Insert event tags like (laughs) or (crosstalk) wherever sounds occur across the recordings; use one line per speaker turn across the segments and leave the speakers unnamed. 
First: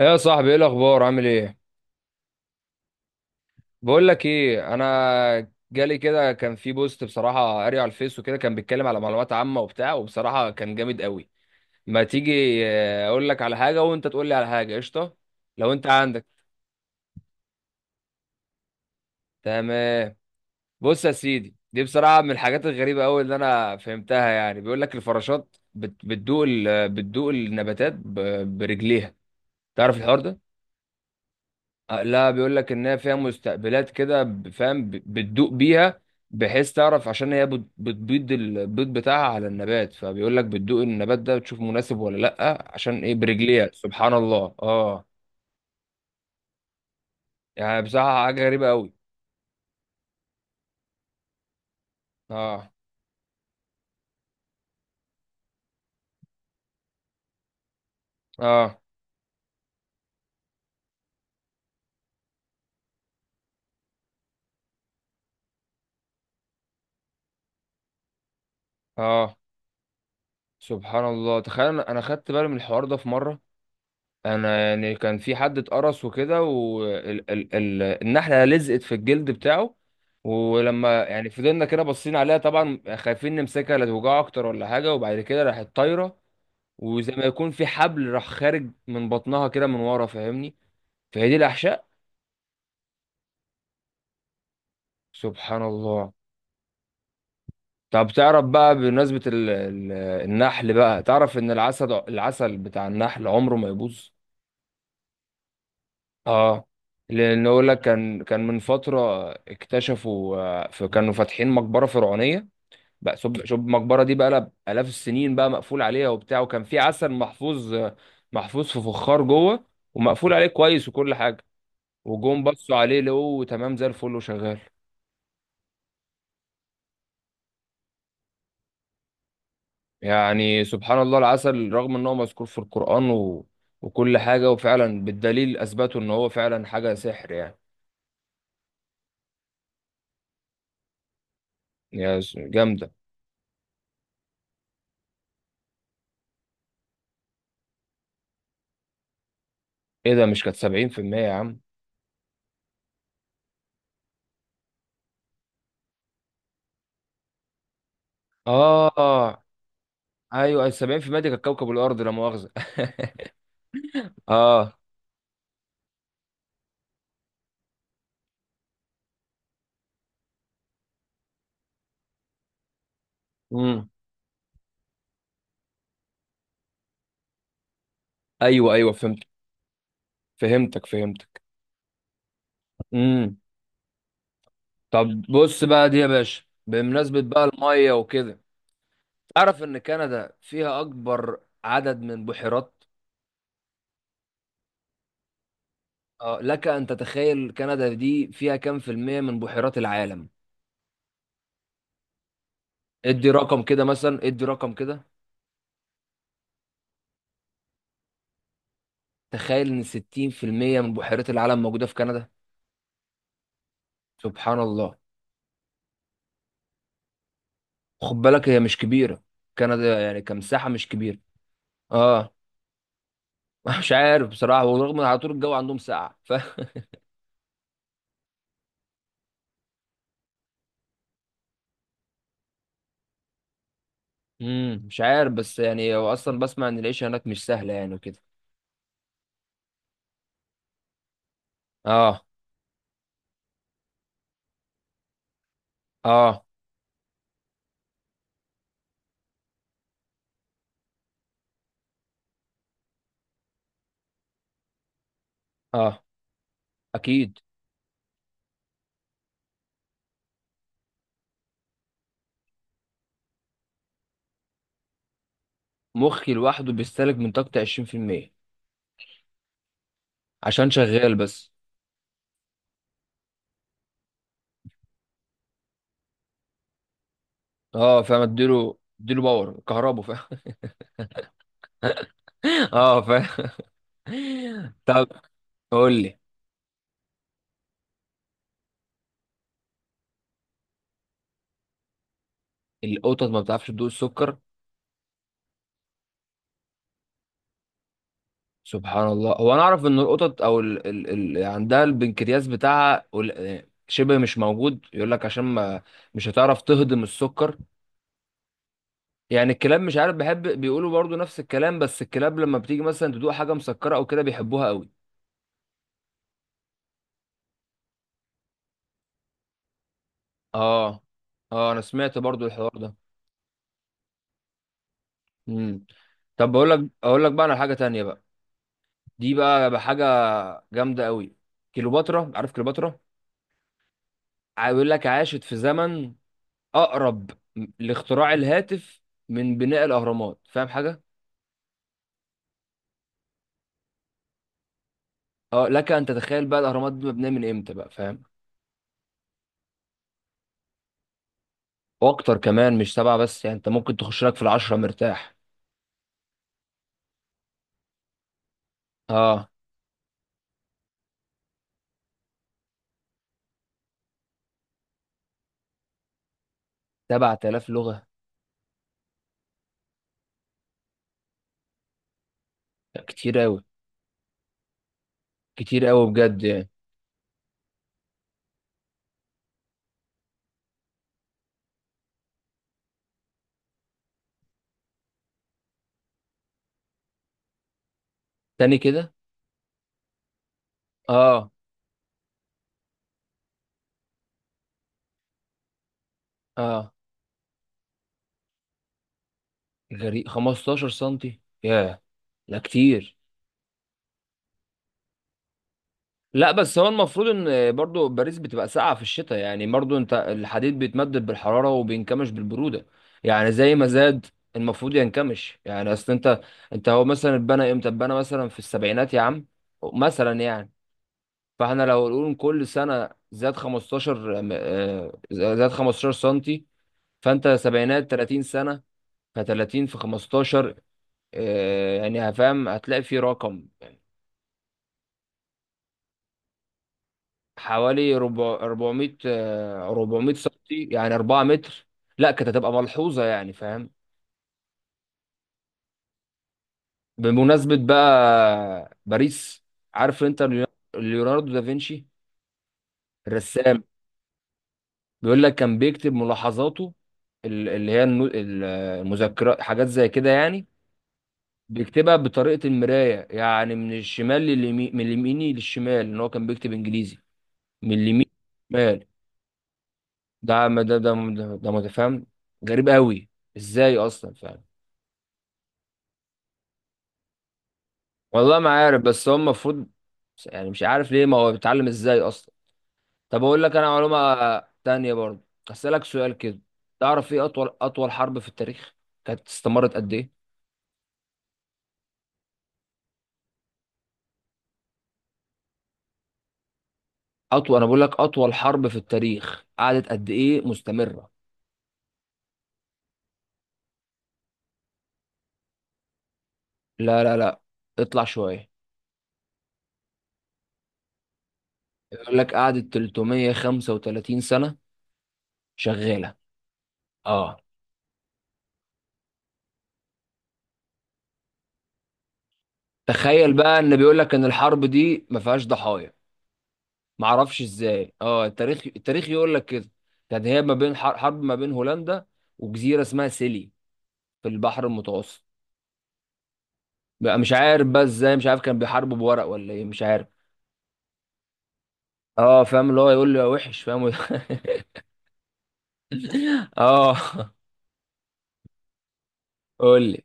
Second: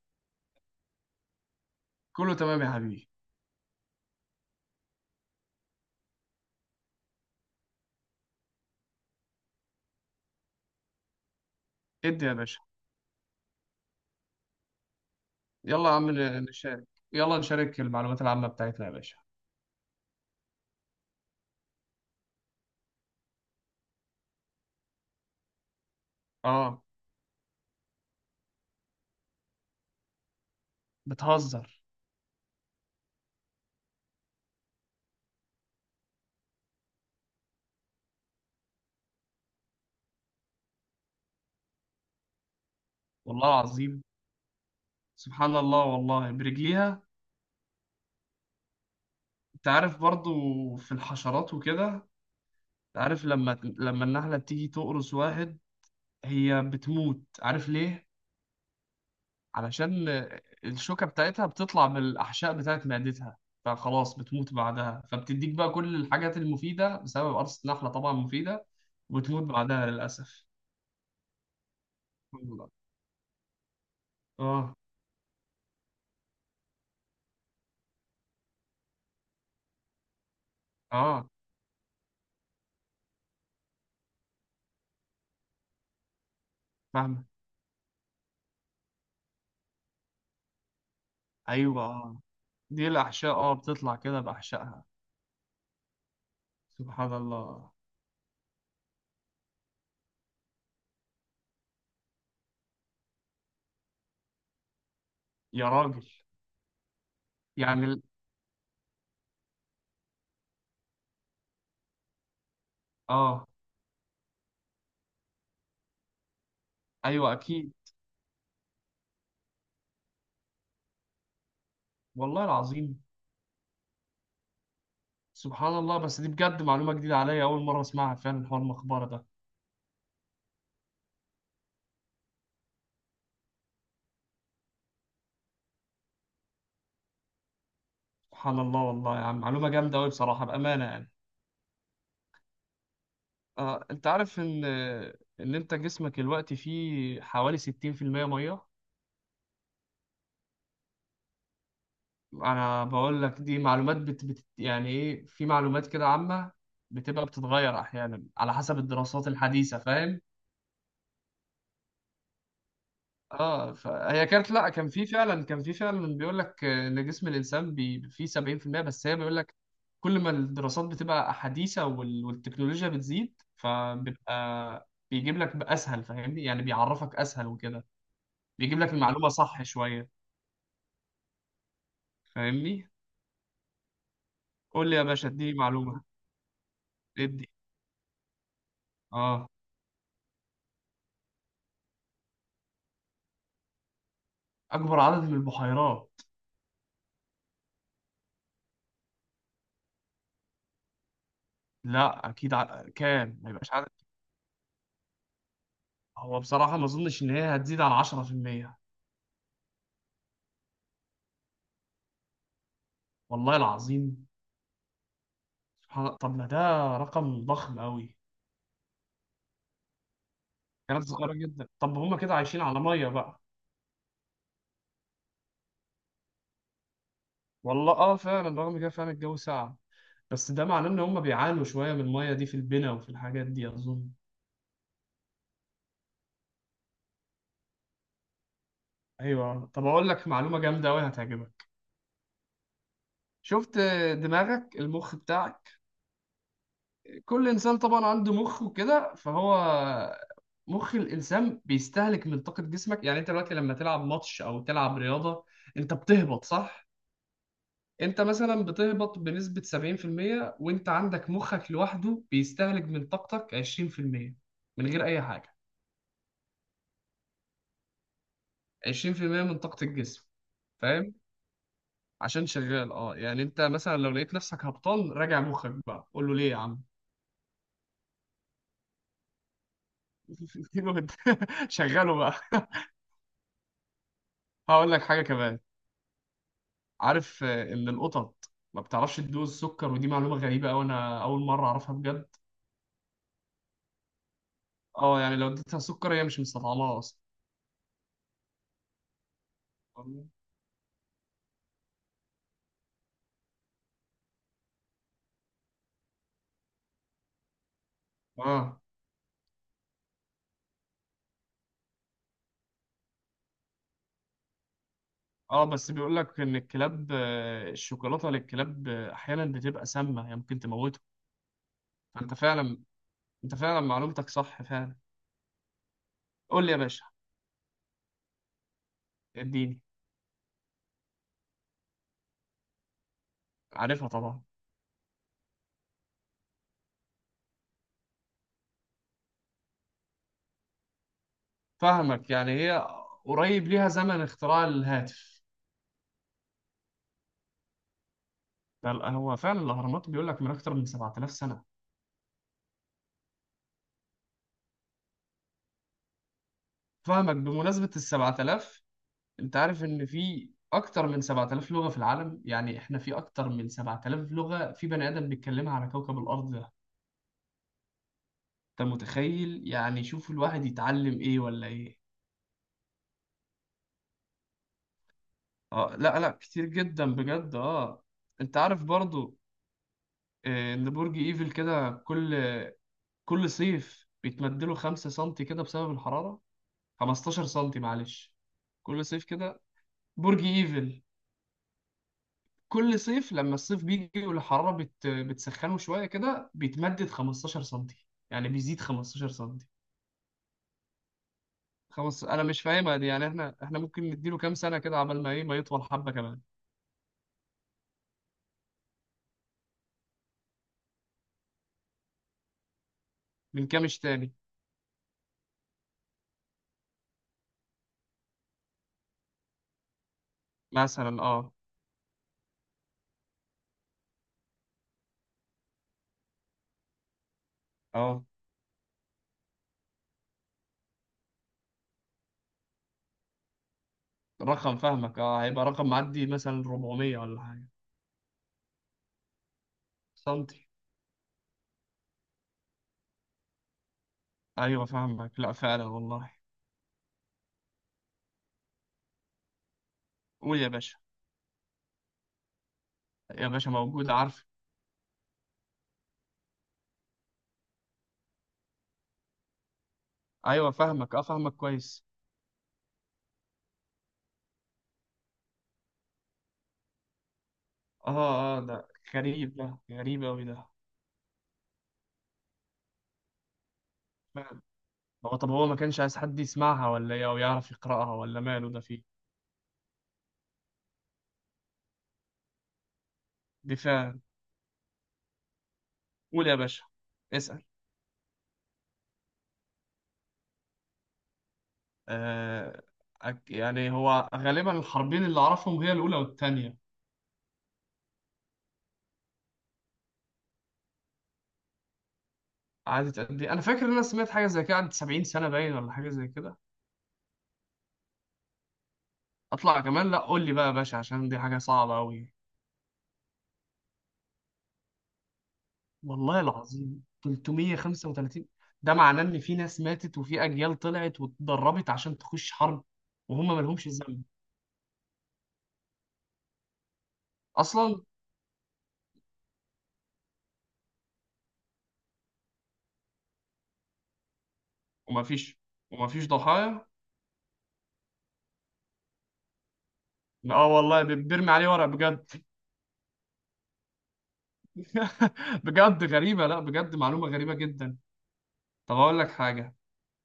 ايه يا صاحبي، ايه الاخبار؟ عامل ايه؟
كله تمام يا حبيبي.
بقول لك ايه، انا جالي كده كان في بوست، بصراحه قاري على الفيس وكده، كان بيتكلم على معلومات عامه وبتاع، وبصراحه كان جامد قوي. ما
ادي يا باشا.
تيجي اقول لك على حاجه وانت تقول لي على حاجه، قشطه. لو انت
يلا يا عم
عندك
نشارك. يلا نشارك المعلومات العامة بتاعتنا يا باشا.
تمام. بص يا سيدي، دي بصراحه من الحاجات الغريبه قوي اللي انا فهمتها. يعني بيقول لك الفراشات بتدوق
اه.
بتدوق النباتات برجليها. تعرف الحوار ده؟
بتهزر؟
لا، بيقول لك ان هي فيها مستقبلات كده، فاهم، بتدوق بيها، بحيث تعرف، عشان هي بتبيض البيض بتاعها على النبات، فبيقول لك بتدوق النبات ده بتشوف مناسب ولا لا، عشان ايه؟
والله
برجليها.
العظيم.
سبحان الله. اه.
سبحان الله والله برجليها.
يعني بصراحة حاجة غريبة قوي.
انت عارف برضو في الحشرات وكده، انت
اه.
عارف لما النحلة بتيجي تقرص واحد، هي بتموت، عارف ليه؟
اه.
علشان الشوكة بتاعتها بتطلع من الأحشاء بتاعت معدتها، فخلاص بتموت بعدها، فبتديك بقى كل الحاجات المفيدة بسبب قرصة نحلة، طبعا مفيدة،
اه.
وبتموت بعدها للأسف.
سبحان الله. تخيل، أنا خدت بالي من الحوار ده في مرة. انا
اه،
يعني كان في حد اتقرص وكده، والنحله لزقت في الجلد بتاعه، ولما
اه،
يعني فضلنا كده باصين عليها، طبعا خايفين نمسكها لا توجعه اكتر ولا حاجه، وبعد كده راحت طايره، وزي ما
فاهمة.
يكون في حبل راح خارج من بطنها كده من ورا، فاهمني؟ فهي دي
ايوه،
الاحشاء.
اه، دي الاحشاء، اه، بتطلع كده باحشائها.
سبحان الله.
سبحان الله.
طب تعرف بقى، بمناسبه النحل بقى، تعرف ان العسل، العسل بتاع النحل عمره ما يبوظ؟
يا راجل!
اه، لان اقول لك
يعني ال-
كان، كان من فتره اكتشفوا، فكانوا فاتحين مقبره فرعونيه بقى، شوف،
اه
شوف المقبره دي بقى لها الاف السنين بقى، مقفول عليها وبتاع، وكان في عسل
ايوه اكيد.
محفوظ، محفوظ في فخار جوه، ومقفول عليه كويس وكل حاجه، وجم
والله
بصوا عليه
العظيم.
لقوه تمام زي الفل وشغال.
سبحان الله. بس دي بجد معلومة جديدة عليا، اول مرة اسمعها فعلا، حوار المقبرة ده.
يعني سبحان الله، العسل رغم ان هو مذكور في القران وكل حاجه، وفعلا بالدليل اثبتوا ان هو فعلا حاجه سحر يعني.
سبحان الله والله يا عم، معلومة جامدة قوي بصراحة، بأمانة يعني.
جامده.
اه، انت عارف ان انت جسمك دلوقتي فيه حوالي 60%، مية.
ايه ده، مش كانت 70% يا عم؟
انا بقول لك دي معلومات يعني ايه، في معلومات كده عامة بتبقى بتتغير احيانا على حسب الدراسات
اه،
الحديثة، فاهم؟
ايوه، 70% دي كانت كوكب الارض، لا مؤاخذه.
اه،
(laughs)
فهي كانت، لا،
اه.
كان في فعلا بيقول لك ان جسم الانسان فيه 70%. بس هي بيقول لك، كل ما الدراسات بتبقى حديثة والتكنولوجيا بتزيد،
امم
فبيبقى بيجيب لك اسهل، فاهمني؟ يعني بيعرفك اسهل وكده.
ايوه،
بيجيب
ايوه،
لك
فهمت.
المعلومة صح شوية،
فهمتك، فهمتك.
فاهمني؟
امم
قول لي يا
طب
باشا، اديني
بص بقى دي
معلومة.
يا باشا، بمناسبه بقى
ادي.
الميه وكده،
اه.
تعرف ان كندا فيها اكبر عدد من بحيرات؟
اكبر عدد من البحيرات؟
آه، لك ان تتخيل كندا دي فيها كام في الميه من بحيرات العالم؟
لا، اكيد
ادي
كام، ما
رقم
يبقاش
كده
عدد.
مثلا، ادي رقم كده.
هو بصراحه ما اظنش ان هي هتزيد عن 10%.
تخيل ان 60% من بحيرات العالم موجوده في كندا.
والله العظيم.
سبحان الله.
سبحان الله، طب ما ده رقم ضخم
خد
قوي.
بالك هي مش كبيره، كندا يعني كمساحه مش
كانت
كبيره.
صغيره جدا، طب هما كده
اه.
عايشين على ميه بقى.
(laughs) مش عارف بصراحة، ورغم ان على طول الجو عندهم ساقع، ف (laughs)
والله اه، فعلا رغم كده فعلا الجو ساقع. بس ده معناه ان هما بيعانوا شويه من الميه دي في البنا وفي الحاجات دي، اظن.
مش عارف، بس يعني هو اصلا بسمع ان العيشة هناك مش سهلة يعني وكده.
ايوه. طب اقول لك معلومه جامده قوي، هتعجبك.
اه.
شفت؟ دماغك، المخ بتاعك.
اه.
كل انسان طبعا عنده مخ وكده، فهو مخ الانسان بيستهلك من طاقه جسمك. يعني انت دلوقتي لما تلعب ماتش او تلعب رياضه، انت
اه.
بتهبط، صح؟
اكيد.
انت مثلا بتهبط بنسبه 70%، وانت عندك مخك لوحده بيستهلك من طاقتك 20% من غير اي حاجه.
مخي لوحده بيستهلك من طاقتي 20%؟
20% من طاقه الجسم.
عشان شغال
فاهم؟
بس.
عشان شغال، اه، يعني انت مثلا لو لقيت نفسك هبطان، راجع مخك بقى، قول له ليه يا عم.
اه فاهم، اديله، اديله باور كهربا، فاهم.
(laughs) شغله بقى.
(laughs)
(laughs)
اه فاهم. (laughs)
هقول لك
طب
حاجه كمان.
قول لي.
عارف ان القطط ما بتعرفش تدوز السكر؟ ودي معلومه غريبه قوي، انا اول مره اعرفها بجد.
القطط ما بتعرفش تدوق السكر؟
اه، يعني لو اديتها سكر هي مش مستطعمها اصلا.
سبحان الله، هو انا اعرف ان القطط او يعني عندها البنكرياس بتاعها شبه مش موجود، يقول لك عشان ما مش هتعرف تهضم السكر.
اه.
يعني الكلاب مش عارف، بحب بيقولوا برضو نفس الكلام، بس الكلاب لما بتيجي مثلا تدوق حاجة مسكرة او كده بيحبوها قوي.
اه، بس بيقول لك ان الكلاب، الشوكولاته للكلاب احيانا بتبقى سامه، هي ممكن
اه.
تموتهم.
اه انا سمعت
فانت
برضو الحوار
فعلا،
ده.
انت فعلا معلومتك صح فعلا.
امم طب
قول
بقول
لي يا
لك،
باشا،
اقول لك بقى على حاجة تانية بقى، دي بقى
اديني.
حاجة جامدة قوي. كليوباترا، عارف كليوباترا؟
عارفها طبعا.
بيقول لك عاشت في زمن اقرب لاختراع الهاتف من بناء الاهرامات، فاهم حاجه؟
فاهمك، يعني هي قريب ليها زمن اختراع الهاتف.
اه لك ان تتخيل بقى الاهرامات دي مبنيه من امتى بقى، فاهم؟
ده هو فعلا الاهرامات بيقول لك من اكتر من 7000 سنه.
واكتر كمان، مش سبعه بس يعني، انت ممكن تخش لك في العشره مرتاح.
فاهمك. بمناسبه ال 7000،
اه،
انت عارف ان في اكتر من 7000 لغة في العالم؟ يعني احنا في اكتر من 7000 لغة في بني ادم بيتكلمها على كوكب الارض ده.
7000 لغه؟
انت متخيل؟ يعني شوف، الواحد يتعلم ايه ولا ايه؟
لا، كتير قوي، كتير
اه،
قوي
لا لا،
بجد
كتير
يعني.
جدا بجد، اه. انت عارف برضو ان برج ايفل كده، كل صيف بيتمدله 5 سم كده بسبب الحرارة؟ 15 سم، معلش.
تاني
كل
كده.
صيف كده. برج ايفل،
اه.
كل صيف لما الصيف بيجي والحرارة بتسخنه شوية كده،
اه
بيتمدد 15 سنتي، يعني بيزيد 15 سنتي.
غريب، 15 سنتي، ياه.
خمس، أنا
لا
مش فاهمها دي،
كتير.
يعني إحنا ممكن نديله كام سنة كده، عبال ما إيه، ما يطول حبة كمان.
لا بس هو المفروض ان برضو باريس بتبقى ساقعه في الشتاء، يعني برضو انت الحديد بيتمدد بالحراره وبينكمش بالبروده، يعني
من
زي ما
كامش
زاد
تاني؟
المفروض ينكمش. يعني اصل انت، انت هو مثلا اتبنى امتى؟ اتبنى مثلا في السبعينات يا عم، مثلا يعني.
مثلا، أه.
فاحنا لو نقول كل سنه زاد زاد 15 سنتي، فانت سبعينات
أه.
30 سنه، ف30 في 15، يعني هفهم، هتلاقي في رقم
رقم، فاهمك، أه، هيبقى رقم معدي مثلا 400 ولا حاجة.
حوالي 400، 400، 400
سنتي.
سنتي، يعني 4 متر. لا كانت هتبقى ملحوظة يعني، فاهم؟
أيوه فاهمك، لأ فعلا والله.
بمناسبة بقى باريس، عارف انت
قول يا باشا.
ليوناردو دافنشي
يا باشا
الرسام؟
موجود، عارف.
بيقول لك كان بيكتب ملاحظاته، اللي هي المذكرات حاجات زي كده يعني،
أيوه فاهمك، أه، فاهمك كويس.
بيكتبها بطريقة المراية، يعني من الشمال لليمين، من اليمين للشمال، ان هو كان بيكتب انجليزي من اليمين
أه، أه، ده
للشمال.
غريب، ده غريب أوي
ده
ده.
ده ده، ده متفهم، غريب قوي، ازاي اصلا، فاهم؟
هو طب هو ما كانش عايز حد يسمعها ولا ايه؟ او يعرف يقرأها، ولا
والله ما
ماله ده
عارف،
فيه.
بس هو المفروض، يعني مش عارف ليه، ما هو بيتعلم ازاي اصلا. طب اقول لك انا
دفاع.
معلومه تانية برضه، اسالك سؤال
قول يا
كده.
باشا.
تعرف ايه
اسأل.
اطول، اطول حرب في التاريخ كانت استمرت قد ايه؟
آه يعني هو غالبا الحربين اللي اعرفهم هي الاولى والثانيه.
اطول، انا بقول لك اطول حرب في التاريخ قعدت قد ايه مستمره؟
قعدت قد ايه؟ انا فاكر ان انا سمعت حاجه زي كده، قعدت 70 سنه باين، ولا حاجه زي كده.
لا لا لا، اطلع شويه.
اطلع كمان، لا، قول لي بقى يا باشا عشان دي حاجه صعبه قوي.
يقول لك قعدت 335 سنه شغاله.
والله العظيم،
اه.
335؟ ده معناه ان في ناس ماتت، وفي اجيال طلعت واتدربت عشان تخش حرب.
تخيل
وهم ما
بقى
لهمش
ان بيقول
ذنب.
لك ان الحرب دي ما فيهاش ضحايا. ما اعرفش
اصلا.
ازاي، اه، التاريخ، التاريخ يقول لك كده. كانت هي ما بين حرب ما بين هولندا وجزيره اسمها سيلي في البحر
وما
المتوسط.
فيش، وما فيش ضحايا؟
بقى مش عارف بقى ازاي، مش عارف، كان بيحاربوا بورق ولا ايه، مش عارف.
اه والله، بيرمي عليه ورق بجد.
اه فاهم، اللي هو يقول لي يا وحش فاهم. (laughs)
(laughs) بجد غريبة، لا، بجد
اه
معلومة غريبة جدا. طب اقول لك حاجة.
قول لي.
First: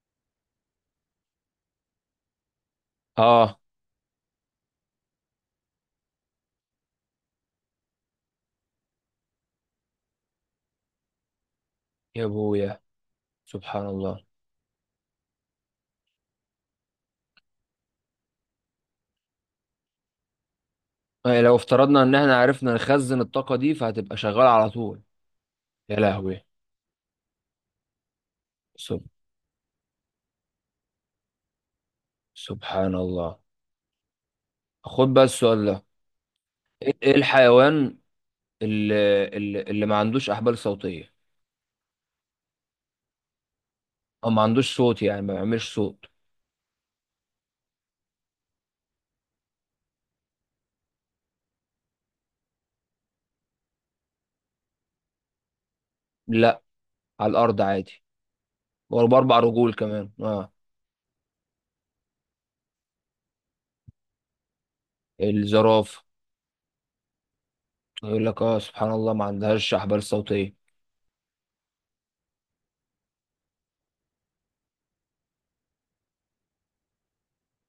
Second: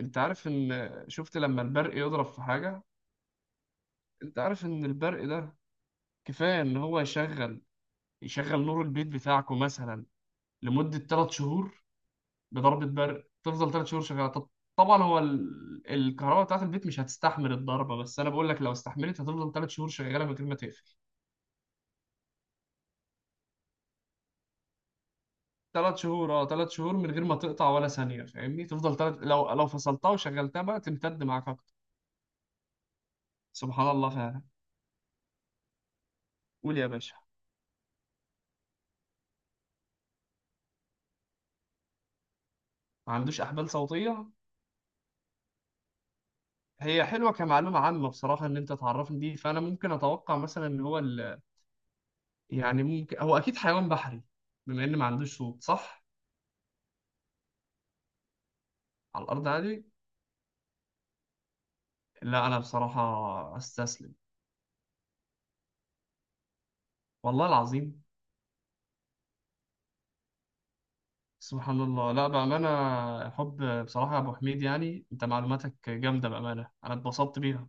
انت عارف، ان شفت لما البرق يضرب في حاجة؟
اه
انت عارف ان البرق ده كفاية ان هو يشغل نور البيت بتاعكم مثلا لمدة 3 شهور؟
يا ابويا.
بضربة برق تفضل
سبحان
3 شهور
الله.
شغالة، طب. طبعا هو الكهرباء بتاعت البيت مش هتستحمل الضربة، بس انا بقول لك لو استحملت هتفضل 3 شهور شغالة من غير ما تقفل.
لو افترضنا ان احنا عرفنا نخزن الطاقه دي فهتبقى شغاله على طول. يا
ثلاث شهور،
لهوي.
اه، ثلاث شهور من غير ما تقطع ولا ثانية، فاهمني؟ تفضل،
سب...
لو فصلتها وشغلتها بقى تمتد معاك أكتر.
سبحان الله.
سبحان الله فعلا.
خد بقى السؤال ده،
قول يا
ايه
باشا.
الحيوان اللي ما عندوش احبال صوتيه،
ما عندوش أحبال صوتية؟
او ما عندوش صوت، يعني ما بيعملش صوت؟
هي حلوة كمعلومة عامة بصراحة، إن أنت تعرفني دي، فأنا ممكن أتوقع مثلا إن هو يعني ممكن هو أكيد حيوان بحري، بما إن ما عندوش صوت، صح؟
لا على الارض عادي،
على
وباربع
الأرض
رجول
عادي.
كمان، اه.
لا، أنا بصراحة أستسلم.
الزرافه.
والله العظيم.
يقول لك اه، سبحان الله ما عندهاش احبال صوتيه.
سبحان الله. لا بأمانة، حب بصراحة يا أبو حميد، يعني أنت معلوماتك جامدة، بأمانة أنا اتبسطت بيها.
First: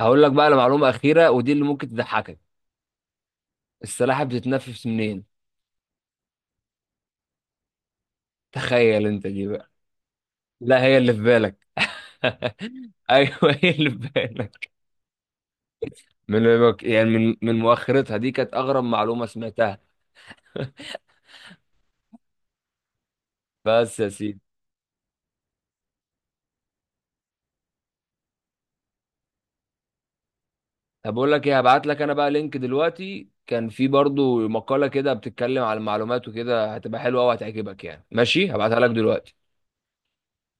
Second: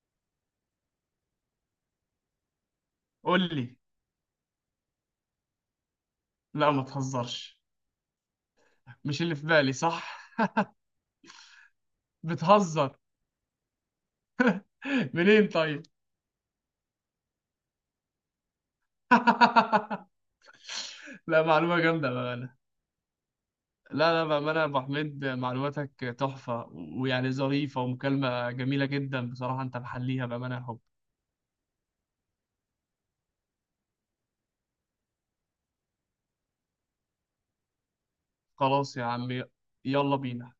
هقول لك بقى لمعلومه اخيره، ودي اللي ممكن تضحكك.
قول لي.
السلاحف بتتنفس منين؟
لا، ما تهزرش.
تخيل
مش
انت
اللي في
دي بقى.
بالي، صح؟
لا هي اللي في بالك.
بتهزر!
(laughs) ايوه، هي اللي في بالك.
منين طيب؟
من، يعني من، من مؤخرتها. دي كانت اغرب معلومه سمعتها.
(laughs) لا، معلومة جامدة بأمانة.
بس يا
لا لا،
سيدي.
بأمانة يا أبو حميد، معلوماتك تحفة، ويعني ظريفة، ومكالمة جميلة جدا بصراحة، أنت محليها، بأمانة يا حب.
طب بقول لك ايه، هبعت لك انا بقى لينك دلوقتي، كان في برضو مقالة كده بتتكلم على المعلومات وكده، هتبقى حلوة وهتعجبك يعني، ماشي؟ هبعتها لك
خلاص يا عمي.
دلوقتي.
يلا بينا.